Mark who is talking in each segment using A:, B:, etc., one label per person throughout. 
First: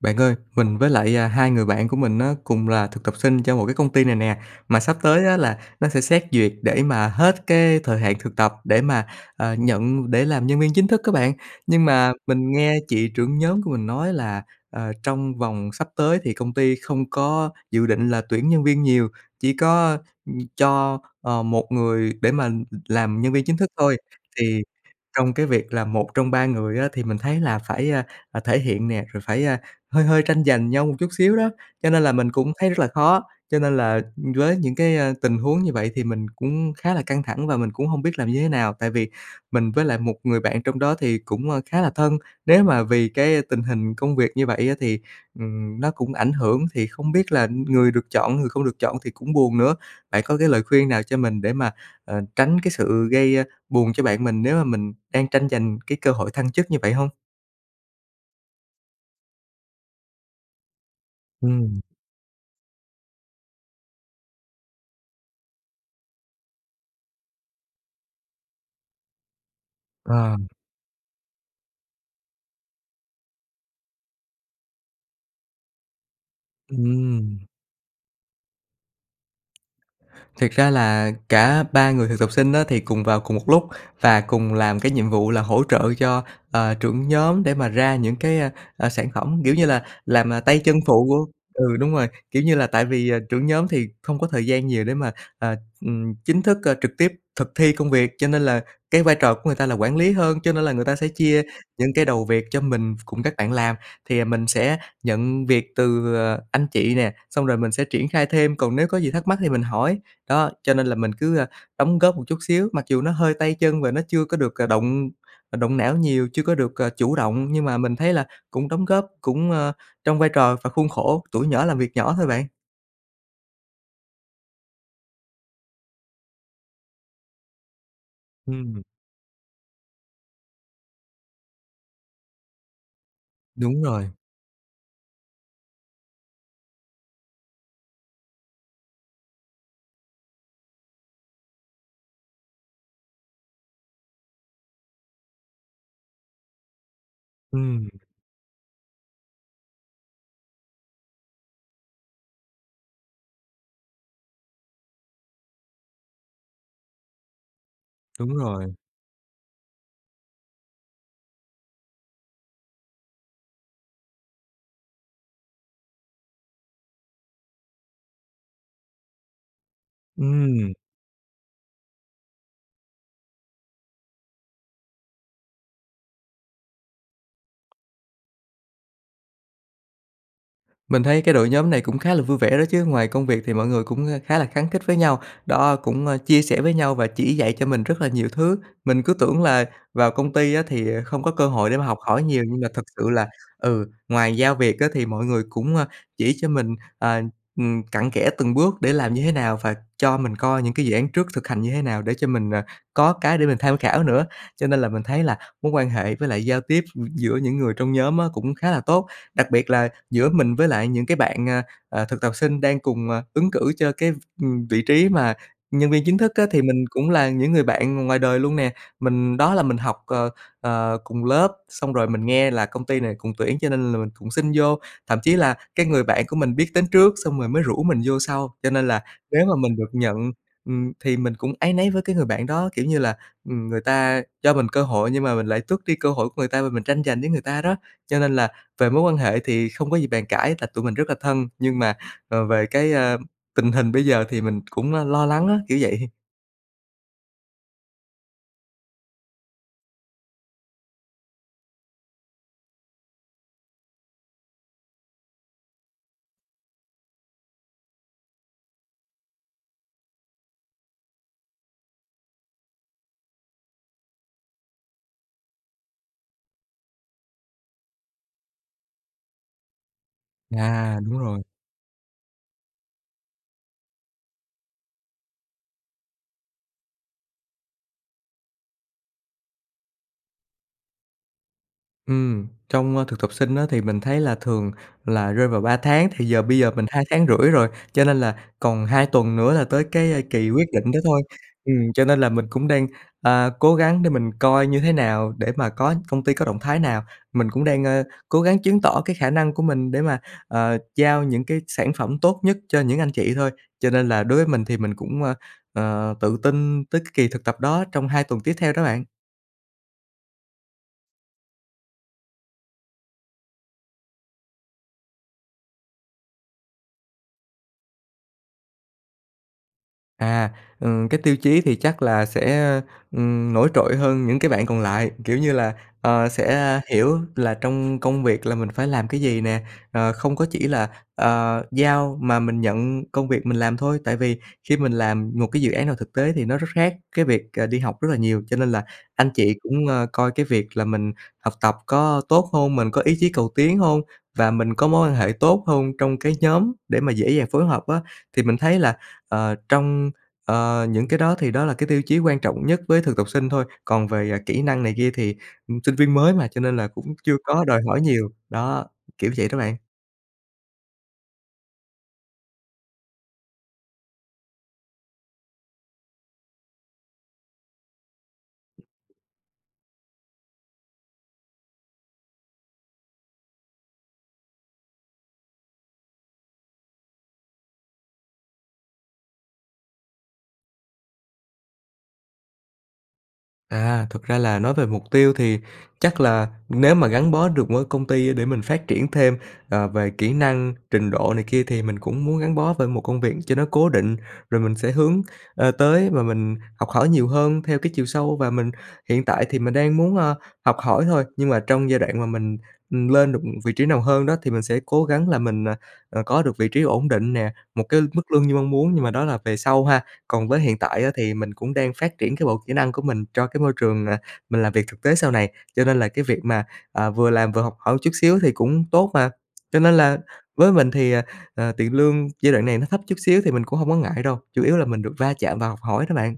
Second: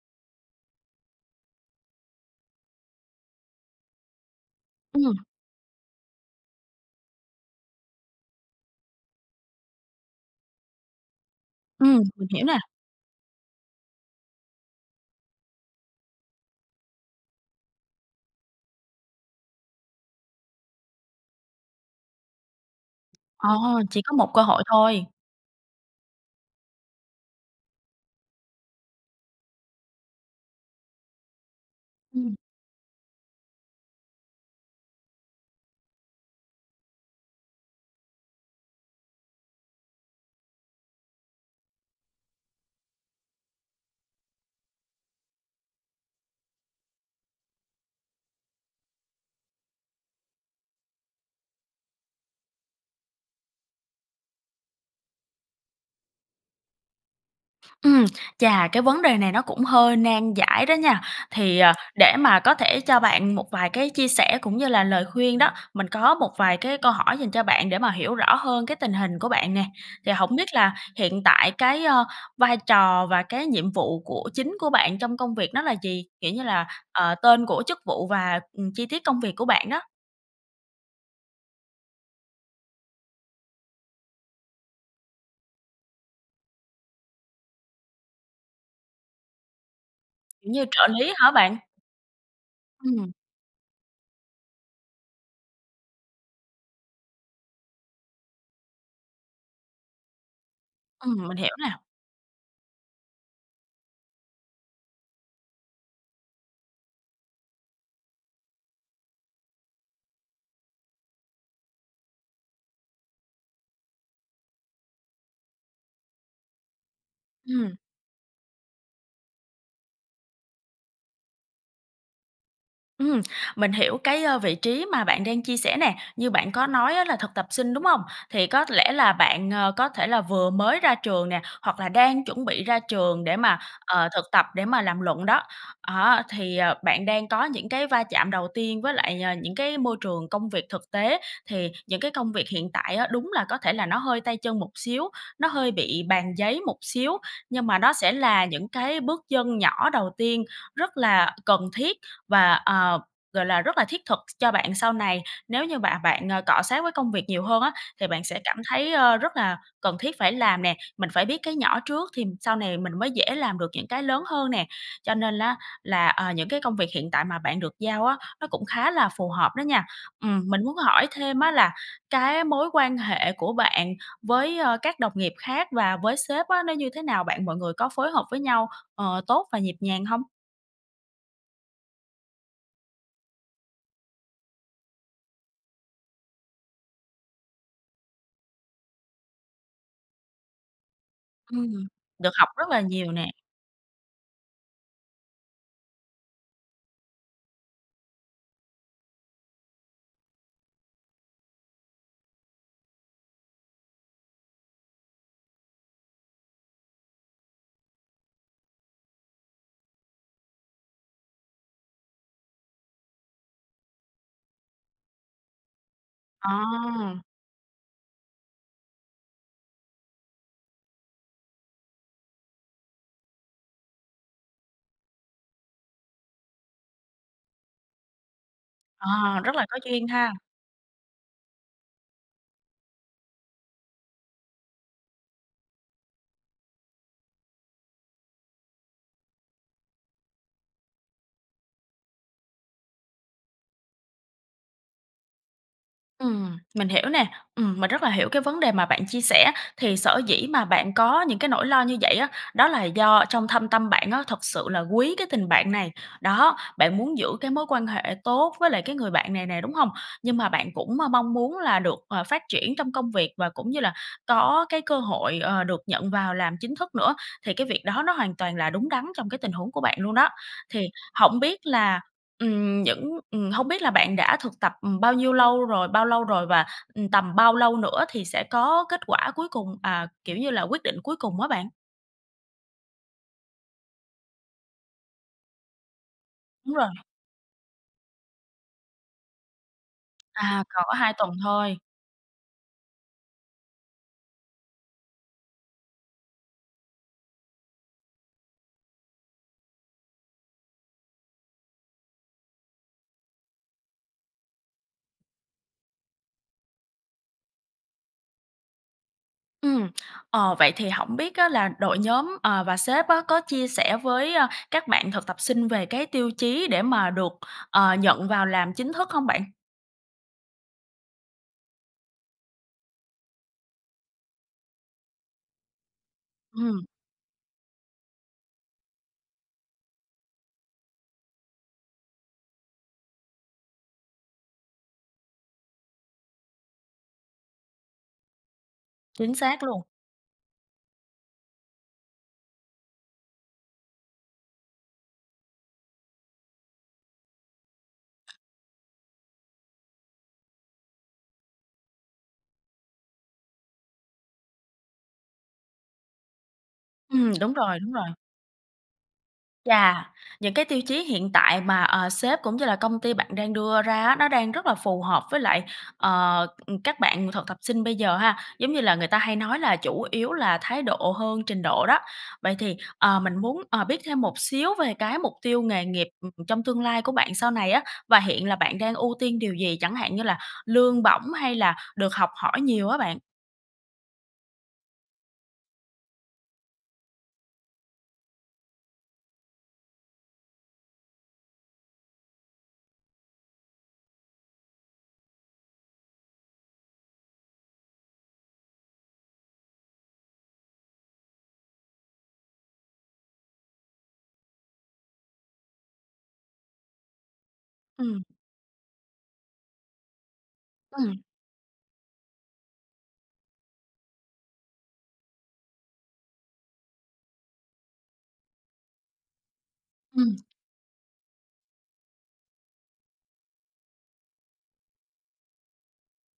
A: Bạn ơi, mình với lại, à, hai người bạn của mình á, cùng là thực tập sinh cho một cái công ty này nè. Mà sắp tới
B: Ừm.
A: á, là nó sẽ xét duyệt để mà hết cái thời hạn thực tập để mà, ờ, nhận để làm nhân viên chính thức á bạn. Nhưng
B: Ừm,
A: mà
B: mình hiểu
A: mình
B: nè.
A: nghe chị trưởng nhóm của mình nói là, ờ, trong vòng sắp tới thì công ty không có dự định là tuyển nhân viên nhiều, chỉ có, ừm, cho, ờ, một người để mà làm nhân viên
B: Ờ,
A: chính thức thôi.
B: chỉ có một cơ
A: Thì
B: hội thôi.
A: trong cái việc là một trong ba người á, thì mình thấy là phải, a, ờ, thể hiện nè, rồi phải, a, hơi hơi tranh giành nhau một chút xíu đó, cho nên là mình
B: Ừm.
A: cũng thấy rất là khó. Cho nên là, ừm, với những cái, a, tình huống như vậy thì mình cũng khá là căng thẳng và mình cũng hông biết làm như thế nào. Tại vì mình với lại một người bạn trong đó thì cũng, ơ, khá là thân. Nếu mà vì cái, a, tình hình công việc như vậy á, thì, ừm, nó cũng ảnh hưởng, thì không biết là người được chọn, người không được chọn thì cũng buồn nữa. Bạn có cái lời khuyên nào cho mình để mà, ờ, tránh cái sự gây, a, buồn cho bạn mình nếu mà mình đang tranh giành cái cơ hội thăng chức như vậy hông?
B: Ừm, chà, cái vấn đề này nó cũng hơi nan giải đó nha! Thì, à,
A: Ừm.
B: để mà có thể cho bạn một vài cái chia sẻ cũng như là lời khuyên đó, mình có một vài cái câu hỏi dành cho bạn để mà hiểu rõ hơn cái tình hình của bạn nè. Thì
A: Ờ.
B: hổng biết là hiện tại cái, ơ, vai trò và cái nhiệm vụ của chính của bạn trong công việc nó là gì? Kiểu như là, ờ,
A: Ừm.
B: tên của chức vụ và, ừm, chi tiết công việc của bạn đó?
A: Thiệt ra là cả 3 người thực tập sinh á, thì cùng vào cùng một lúc, và cùng làm cái nhiệm vụ là hỗ trợ cho, ờ, trưởng nhóm để mà ra những cái, a, ờ, sản phẩm, kiểu như là, làm, ờ,
B: Kiểu
A: tay
B: như
A: chân
B: trợ lý
A: phụ
B: hả bạn?
A: ừ, đúng rồi. Kiểu như là tại vì,
B: Ừm.
A: à, trưởng nhóm thì không có thời gian nhiều để mà, à, ừm, chính thức, ơ, trực tiếp thực thi công việc, cho nên là cái vai trò của người ta là quản lý hơn, cho nên là người ta sẽ
B: Ừm, mình
A: chia
B: hiểu nè.
A: những cái đầu việc cho mình cùng các bạn làm. Thì mình sẽ nhận việc từ, ờ, anh chị nè, xong rồi mình sẽ triển khai thêm, còn nếu có gì thắc mắc thì mình hỏi. Đó, cho nên là mình cứ, a, đóng góp một chút xíu. Mặc dù nó hơi tay chân và nó chưa có được, ờ, động, ờ, động não nhiều, chưa có được, ờ, chủ động, nhưng
B: Ừm.
A: mà mình thấy là cũng đóng góp cũng, ơ, trong vai trò và khuôn khổ tuổi nhỏ làm việc nhỏ thôi bạn.
B: Ừm, mình hiểu cái, ơ, vị trí mà bạn đang chia sẻ nè. Như bạn có nói á là thực tập sinh, đúng hông? Thì có
A: Ừm.
B: lẽ là bạn, ờ, có thể là vừa mới ra trường nè, hoặc là đang chuẩn bị ra trường để mà,
A: Đúng rồi.
B: ờ, thực tập để mà làm luận đó. Đó, thì, ờ, bạn đang có những cái va chạm đầu tiên với lại, ờ, những cái môi trường công việc thực tế. Thì những cái công việc hiện tại á, đúng là có thể là nó hơi tay chân một xíu, nó hơi bị bàn giấy một xíu. Nhưng mà
A: Ừm.
B: nó sẽ là những cái bước chân nhỏ đầu tiên rất là cần thiết và, ờ, gọi là, rất là thiết thực ch cho bạn sau này, nếu như bạn bạn, ờ, cọ xát với công việc nhiều hơn á, thì bạn
A: Đúng
B: sẽ cảm
A: rồi.
B: thấy, ờ, rất là cần thiết phải làm nè. Mình phải biết cái nhỏ trước thì sau này mình mới dễ làm được những cái lớn hơn nè. Cho nên á, là, à, những cái công việc hiện tại mà bạn được giao á, nó cũng khá là phù hợp đó nha. Ừm, mình
A: Ừm.
B: muốn hỏi thêm á là cái mối quan hệ của bạn với, ơ, các đồng nghiệp khác và với sếp á, nó như thế nào bạn? Mọi người có phối hợp với nhau, ờ, tốt và nhịp nhàng hông?
A: Mình thấy cái đội nhóm này cũng khá là vui vẻ đó chứ. Ngoài công việc thì mọi người cũng, ờ, khá là khăng khít với nhau, đó, cũng, ơ, chia sẻ với nhau và chỉ dạy cho mình rất là nhiều thứ. Mình cứ tưởng là vào công ty á, thì, à, không có cơ hội để mà
B: Ừm,
A: học hỏi
B: được
A: nhiều,
B: học
A: nhưng mà
B: rất là
A: thật sự
B: nhiều
A: là,
B: nè.
A: ừ, ngoài giao việc á thì mọi người cũng, ờ, chỉ cho mình, à, ừm, cặn kẽ từng bước để làm như thế nào, và cho mình coi những cái dự án trước thực hành như thế nào để cho mình, à, có cái để mình tham khảo nữa. Cho nên là mình thấy là mối quan hệ với lại giao tiếp, ừm, giữa những người trong nhóm á, cũng khá là tốt. Đặc biệt là giữa mình với lại những cái bạn, à, à, thực tập sinh đang cùng, à, ứng cử cho cái v ừm, vị trí mà nhân viên chính thức á,
B: Ờ.
A: thì mình cũng là những người bạn ngoài đời luôn nè. Mình đó là mình học, ờ, ờ, cùng lớp, xong rồi mình nghe là công ty này cũng tuyển cho nên là mình cũng xin vô. Thậm chí là cái người bạn của mình biết đến trước xong rồi mới rủ mình vô sau. Cho nên là
B: Ờ,
A: nếu mà
B: rất là
A: mình
B: có
A: được
B: duyên
A: nhận,
B: ha.
A: ừm, thì mình cũng áy náy với cái người bạn đó, kiểu như là, ừm, người ta cho mình cơ hội nhưng mà mình lại tước đi cơ hội của người ta và mình tranh giành với người ta đó. Cho nên là về mối quan hệ thì không có gì bàn cãi tại tụi mình rất là thân, nhưng mà, ờ, về cái, a, tình hình bây giờ thì mình cũn, a, lo lắng á, kiểu vậy.
B: Ừm, mình hiểu nè. Ừm, mình rất là hiểu cái vấn đề mà bạn chia sẻ. Thì sở dĩ mà bạn có những cái nỗi lo như vậy á, đó là do trong thâm tâm bạn á, thực sự là quý cái tình bạn này. Đó, bạn muốn giữ cái mối quan hệ tốt với lại cái người bạn này nè, đúng hông? Nhưng mà bạn cũng m mong muốn là được, ờ, phát triển trong công việc, và cũng như là có cái cơ hội, ờ, được nhận vào làm chính thức nữa. Thì cái việc đó nó hoàn toàn là đúng đắn trong cái tình huống của bạn luôn đó. Thì
A: À, đúng
B: hổng
A: rồi.
B: biết là, ừm, những ừm, hông biết là bạn đã thực tập, ừm, bao nhiêu lâu rồi bao lâu rồi? Và, ừm, tầm bao lâu nữa thì sẽ có kết quả cuối cùng, à, kiểu như là, quyết định cuối cùng á bạn?
A: Ừm, trong, a, thực tập sinh á, thì mình thấy là thường là rơi vào 3 tháng, thì giờ bây giờ
B: Đúng
A: mình
B: rồi.
A: 2,5 tháng rồi, cho nên là còn 2 tuần nữa là tới cái, a, kỳ
B: À,
A: quyết
B: cỡ
A: định đó
B: 2
A: thôi.
B: tuần thôi.
A: Ừm, cho nên là mình cũng đang, ờ, cố gắng để mình coi như thế nào để mà có công ty có động thái nào. Mình cũng đang, a, cố gắng chứng tỏ cái khả năng của mình để mà, ờ, giao những cái sản phẩm tốt nhất cho những anh chị thôi. Cho nên là đối với mình thì mình cũng, ờ, ờ, tự tin tới cái kỳ thực tập đó trong 2 tuần tiếp theo đó bạn.
B: Ừm, ờ, vậy thì hổng biết á là đội nhóm, ờ, và sếp á, có chia sẻ với, ơ, các bạn thực tập sinh về cái tiêu chí để mà được, ờ, nhận vào làm chính thức hông bạn?
A: À, ừ, cái tiêu chí thì chắc là sẽ, ừm, nổi trội hơn những cái bạn còn lại, kiểu như là, ờ, sẽ
B: Ừm.
A: hiểu là trong công việc là mình phải làm cái gì nè, ờ, không có chỉ là, ờ, giao mà mình nhận công việc mình làm thôi. Tại vì khi mình làm một cái dự án nào thực tế thì nó rất khác cái việc, ờ, đi học rất là nhiều. Cho nên là anh
B: Chính
A: chị
B: xác luôn.
A: cũng, ờ, coi cái việc là mình học tập có tốt hông, mình có ý chí cầu tiến hông và mình có mối quan hệ tốt hông trong cái nhóm để mà dễ dàng phối hợp á. Thì mình thấy là, ờ, trong, ờ, những cái đó thì đó là cái tiêu chí quan trọng nhất với thực tập sinh thôi. Còn về, à, kỹ năng này kia thì, ừm, sinh viên mới mà, cho nên là cũng
B: Ừm,
A: chưa
B: đúng
A: có
B: rồi,
A: đòi
B: đúng
A: hỏi
B: rồi.
A: nhiều. Đó, kiểu vậy đó bạn.
B: Chà! Những cái tiêu chí hiện tại mà, ờ, sếp cũng như là công ty bạn đang đưa ra á, nó đang rất là phù hợp với lại, ờ, ừm, các bạn thực tập sinh bây giờ ha. Giống như là người ta hay nói là chủ yếu là thái độ hơn trình độ đó. Vậy thì, ờ, mình muốn, ờ, biết thêm một xíu về cái mục tiêu nghề nghiệp, ừm, trong tương lai của bạn sau này á. Và hiện là bạn đang ưu tiên điều gì, chẳng hạn như là lương bổng hay là được học hỏi nhiều á bạn?
A: À, thực ra là nói về mục tiêu thì chắc là nếu mà gắn bó được với công ty để mình phát triển thêm, ờ, về kỹ năng, trình độ này kia thì mình cũng muốn gắn bó bởi một công việc cho nó cố định. Rồi mình sẽ hướng, ờ, tới và mình học hỏi nhiều hơn theo cái chiều sâu, và mình hiện tại thì mình đang muốn, ờ, học hỏi thôi. Nhưng mà trong giai đoạn mà mình, ừm, lên được, ừm, vị trí nào hơn đó thì mình sẽ cố gắng là mình, à, ờ, có được vị trí ổn định nè, một cái
B: Ừm.
A: mức lương như mong muốn, nhưng mà đó là về sau ha. Còn với hiện tại á
B: Ừm.
A: thì mình cũng đang phát triển cái bộ kỹ năng của mình cho cái môi trường, à, mình làm việc thực tế sau này. Cho nên là cái việc mà, à, vừa làm vừa học hỏi chút xíu thì cũng tốt mà. Cho nên là
B: Ừm.
A: với mình thì, à, ờ, tiền lương giai đoạn này nó thấp chút xíu thì mình cũng hông có ngại đâu, chủ yếu là mình được va chạm và học hỏi đó bạn.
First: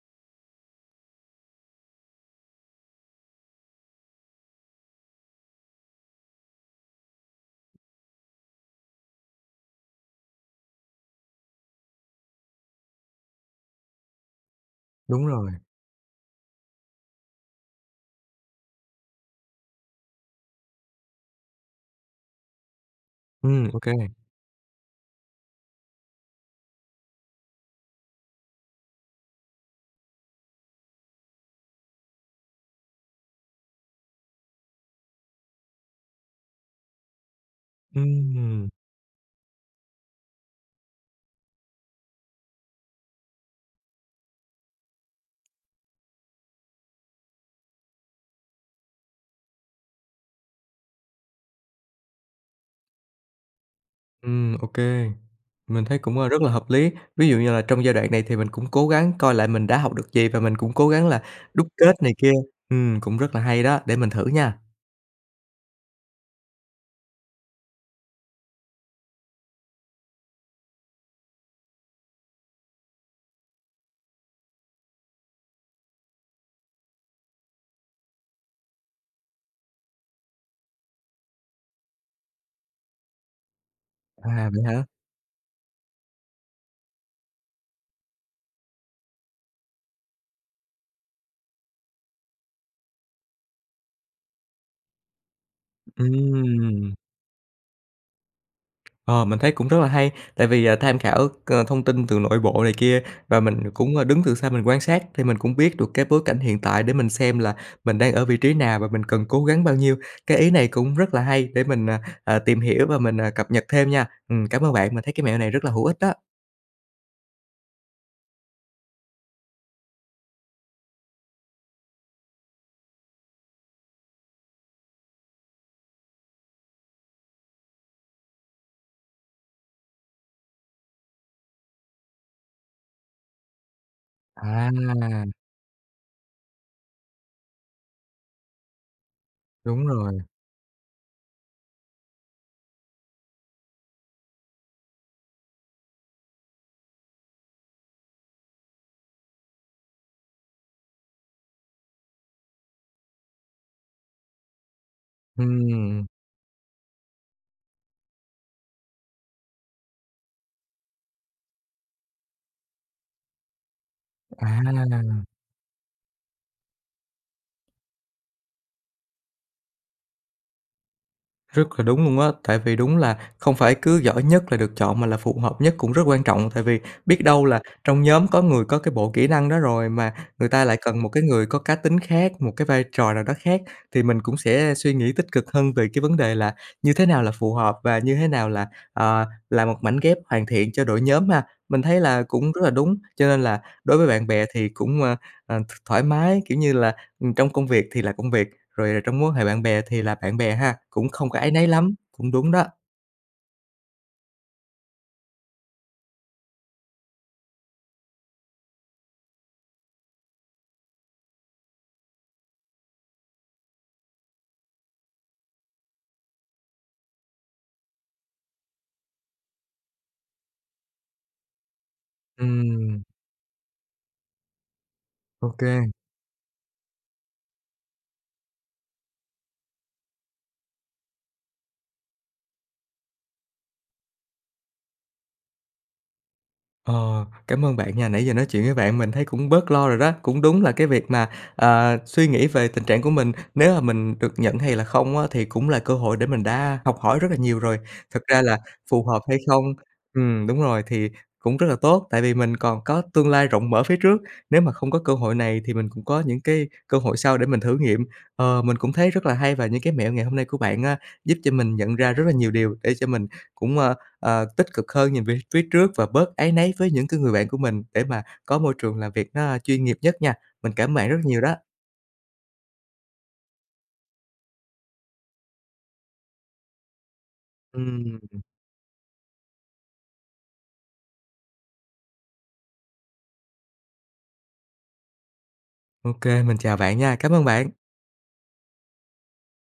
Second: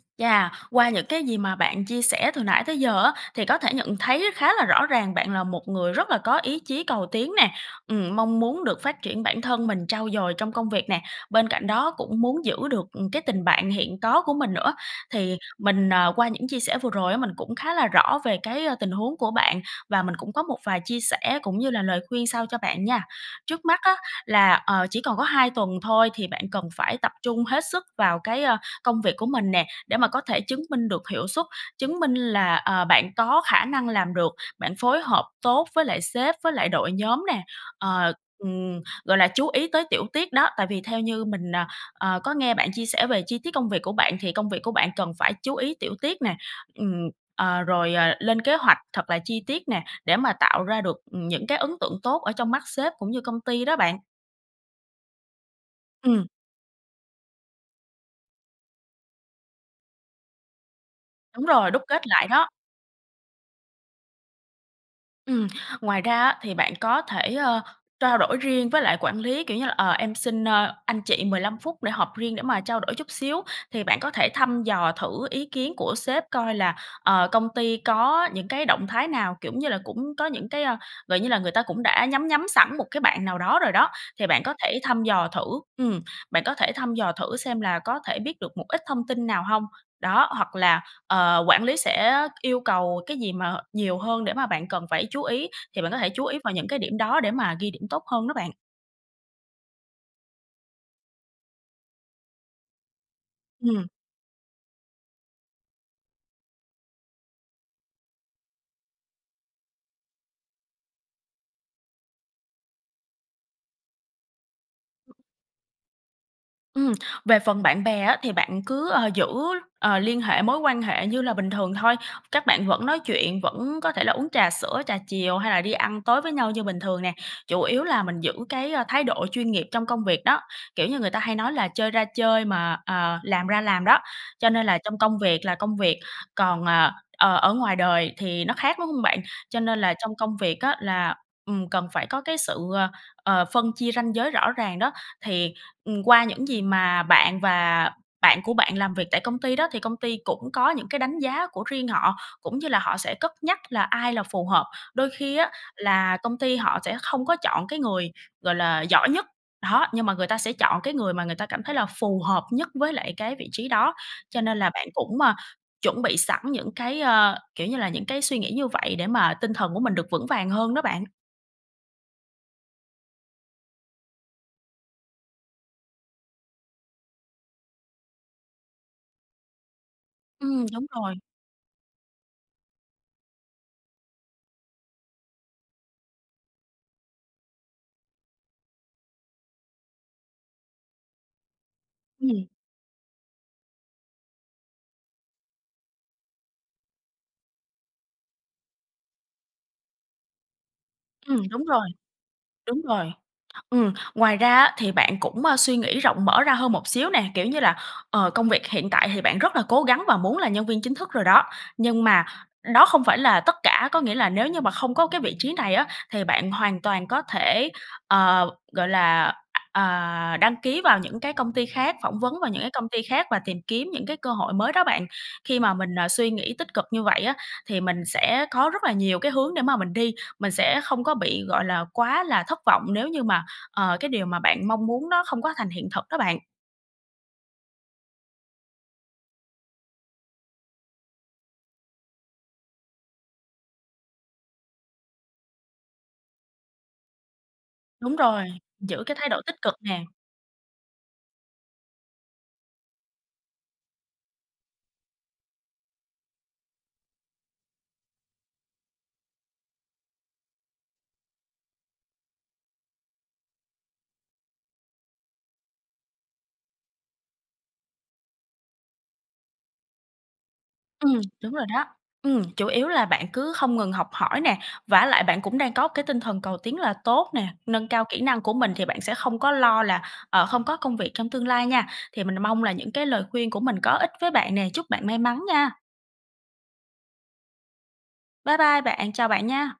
B: Chà, qua những cái gì mà bạn chia sẻ từ nãy tới giờ á, thì có thể nhận thấy khá là rõ ràng bạn là một người rất là có ý chí cầu tiến nè. Ừm, mong muốn được phát triển bản thân mình, trau dồi trong công việc nè, bên cạnh đó cũng muốn giữ được, ừm, cái tình bạn hiện có của mình nữa.
A: Đúng
B: Thì
A: rồi.
B: mình, ờ, qua những chia sẻ vừa rồi á, mình cũng khá là rõ về cái, a, tình huống của bạn, và mình cũng có một vài chia sẻ cũng như là lời khuyên sau cho bạn nha. Trước
A: Ừm, ô
B: mắt
A: kê
B: á,
A: bạn.
B: là, ờ, chỉ còn có 2 tuần thôi, thì bạn cần phải tập trung hết sức vào cái, ơ, công việc của mình nè. Để mà có thể chứng minh được hiệu suất, chứng minh là, ờ, bạn có khả năng làm được, bạn phối hợp tốt với lại sếp với lại đội nhóm nè, ờ,
A: Ừm.
B: ừm, gọi là, chú ý tới tiểu tiết đó. Tại vì theo như mình, ờ, ờ, có nghe bạn chia sẻ về chi tiết công việc của bạn, thì công việc của bạn cần phải chú ý tiểu tiết nè. Ừm, ờ, rồi, ờ, lên kế hoạch thật là chi tiết nè, để mà tạo ra được, ừm, những cái ấn tượng tốt ở trong mắt sếp cũng như công ty đó bạn.
A: Ừm, ô kê. Mình thấy cũng,
B: Ừm.
A: ơ, rất là hợp lý. Ví dụ như là trong giai đoạn này thì mình cũng cố gắng coi lại mình đã học được gì và mình cũng cố gắng là
B: Đúng
A: đúc
B: rồi, đúc
A: kết
B: kết
A: này
B: lại
A: kia.
B: đó.
A: Ừm, cũng rất là hay đó, để mình thử nha.
B: Ừm, ngoài ra á thì bạn có thể, ơ, trao đổi riêng với lại quản lý, kiểu như là "Ờ, em xin, ơ, anh chị 15 phút để họp riêng để mà trao đổi chút xíu." Thì bạn có thể thăm dò thử ý kiến của sếp coi là, ờ, công ty có những cái động thái nào, kiểu như là, cũng có những cái, ơ gọi như là, người ta cũng đã nhắm nhắm sẵn một cái bạn nào đó rồi đó, thì bạn
A: À,
B: có
A: vậy
B: thể
A: hả?
B: thăm dò thử ừm, bạn có thể thăm dò thử xem là có thể biết được một ít thông tin nào hông, đó. Hoặc là, ờ, quản lý sẽ yêu cầu cái gì mà, nhiều hơn để mà bạn cần phải chú ý, thì bạn có thể chú ý vào những cái
A: Ừm.
B: điểm đó để mà ghi điểm tốt hơn đó bạn.
A: Ờ, mình thấy cũng rất là hay. Tại vì, à, tham khảo, ờ, thông tin từ nội bộ này kia, và mình
B: Ừm.
A: cũng, ơ, đứng từ xa mình quan sát thì mình cũng biết được cái bối cảnh hiện tại để mình xem là mình đang ở vị trí nào, và mình cần cố gắng bao nhiêu. Cái ý này cũng rất là hay, để mình, ờ, ờ, tìm hiểu và mình, ờ, cập nhật thêm nha. Ừm, cảm ơn bạn mình thấy cái mẹo này rất là hữu ích đó.
B: Ừm, về phần bạn bè á thì bạn cứ, ờ, giữ, ờ, liên hệ, mối quan hệ như là bình thường thôi. Các bạn vẫn nói chuyện, vẫn có thể là uống trà sữa, trà chiều hay là đi ăn tối với nhau như bình thường nè, chủ yếu là mình giữ cái, a, thái độ chuyên nghiệp trong công việc đó. Kiểu như người ta hay nói là chơi ra chơi mà, à, làm ra làm đó. Cho nên là trong công
A: À!
B: việc là công việc, còn, ờ, ờ, ở ngoài đời thì nó khác, đúng hông bạn? Cho nên
A: Đúng
B: là trong
A: rồi.
B: công việc á là, ừm, cần phải có cái sự, ờ, ờ, phân chia ranh giới rõ ràng đó. Thì, ừm, qua những gì mà bạn và bạn của bạn làm việc tại công ty đó thì công ty cũng có những cái đánh giá của riêng họ, cũng như là họ sẽ cất nhắc là ai là phù hợp. Đôi khi á
A: Ừm.
B: là công ty họ sẽ không có chọn cái người, gọi là, giỏi nhất, đó, nhưng mà người ta sẽ chọn cái người mà người ta cảm thấy là phù hợp nhất với lại cái vị trí đó. Cho nên là bạn cũng,
A: À!
B: à, chuẩn bị sẵn những cái, ơ, kiểu như là, những cái suy nghĩ như vậy để mà tinh thần của mình được vững vàng hơn đó bạn.
A: Rất là đúng luôn á. Tại vì đúng là không phải cứ giỏi nhất là được chọn mà là phù hợp nhất cũng rất quan trọng. Tại vì biết đâu là trong nhóm có người có cái bộ kỹ năng đó rồi mà người ta
B: Ừm,
A: lại
B: đúng
A: cần một
B: rồi.
A: cái người có cá tính khác, một cái vai trò nào đó khác. Thì mình cũng sẽ suy nghĩ tích cực hơn về cái vấn đề là như thế nào là phù hợp và như thế nào là, ờ, là một mảnh ghép hoàn thiện cho đội nhóm ha. Mình thấy là
B: Ừm.
A: cũng rất là đúng, cho nên là đối với bạn bè thì cũng, à, à, th thoải mái, kiểu như là, ừm, trong công việc thì là công việc, rồi trong mối quan hệ bạn bè thì là bạn bè ha, cũng không có
B: Ừm,
A: áy
B: đúng
A: náy
B: rồi,
A: lắm. Cũng đúng đó.
B: đúng rồi. Ừm, ngoài ra á, thì bạn cũng, a, suy nghĩ rộng mở ra hơn một xíu nè. Kiểu như là, ờ, công việc hiện tại thì bạn rất là cố gắng và muốn là nhân viên chính thức rồi đó, nhưng mà đó không phải là tất cả. Có nghĩa là nếu như mà không có cái vị trí này á, thì bạn hoàn toàn có thể, ờ, gọi là, à, đăng ký vào những cái công ty khác, phỏng vấn vào những cái công
A: Ừm.
B: ty khác và tìm kiếm những cái cơ hội mới đó bạn.
A: Ô
B: Khi mà
A: kê.
B: mình, à, suy nghĩ tích cực như vậy á, thì mình sẽ có rất là nhiều cái hướng để mà mình đi. Mình sẽ không có bị, gọi là, quá là thất vọng nếu như mà, ờ, cái điều mà bạn mong muốn nó không có thành hiện thực đó bạn.
A: Ờ, cảm ơn bạn nha. Nãy giờ nói chuyện với bạn mình thấy cũng bớt lo rồi đó. Cũng đúng là cái việc mà, ờ, suy nghĩ về tình trạng của mình nếu mà mình được nhận hay là không á, thì cũng là cơ hội để mình đã học hỏi rất là nhiều rồi.
B: Đúng
A: Thực ra
B: rồi,
A: là
B: giữ
A: phù
B: cái
A: hợp
B: thái
A: hay
B: độ tích
A: không
B: cực nè.
A: ừm, đúng rồi, thì cũng rất là tốt, tại vì mình còn có tương lai rộng mở phía trước. Nếu mà không có cơ hội này thì mình cũng có những cái cơ hội sau để mình thử nghiệm. Ờ, mình cũng thấy rất là hay, và những cái mẹo ngày hôm nay của bạn á, giúp cho mình nhận ra rất là nhiều điều để cho mình cũng, ờ, ờ, tích cực hơn nhìn về phía trước và bớt áy náy với những cái người bạn của mình, để mà có môi trường làm việc nó, a, chuyên nghiệp nhất nha. Mình cảm ơn
B: Ừ,
A: bạn rất nhiều
B: đúng
A: đó!
B: rồi đó. Ừm, chủ yếu là bạn cứ không ngừng học hỏi nè, vả lại bạn cũng đang có cái tinh thần cầu tiến là tốt nè. Nâng cao kỹ
A: Ừm.
B: năng của mình thì bạn sẽ không có lo là, ờ, không có công việc trong tương lai nha. Thì mình mong là những cái lời khuyên của mình có ích với bạn nè. Chúc bạn may mắn nha!
A: Ô kê. Mình chào bạn nha. Cảm ơn bạn!
B: Bye bye bạn! Chào bạn nha!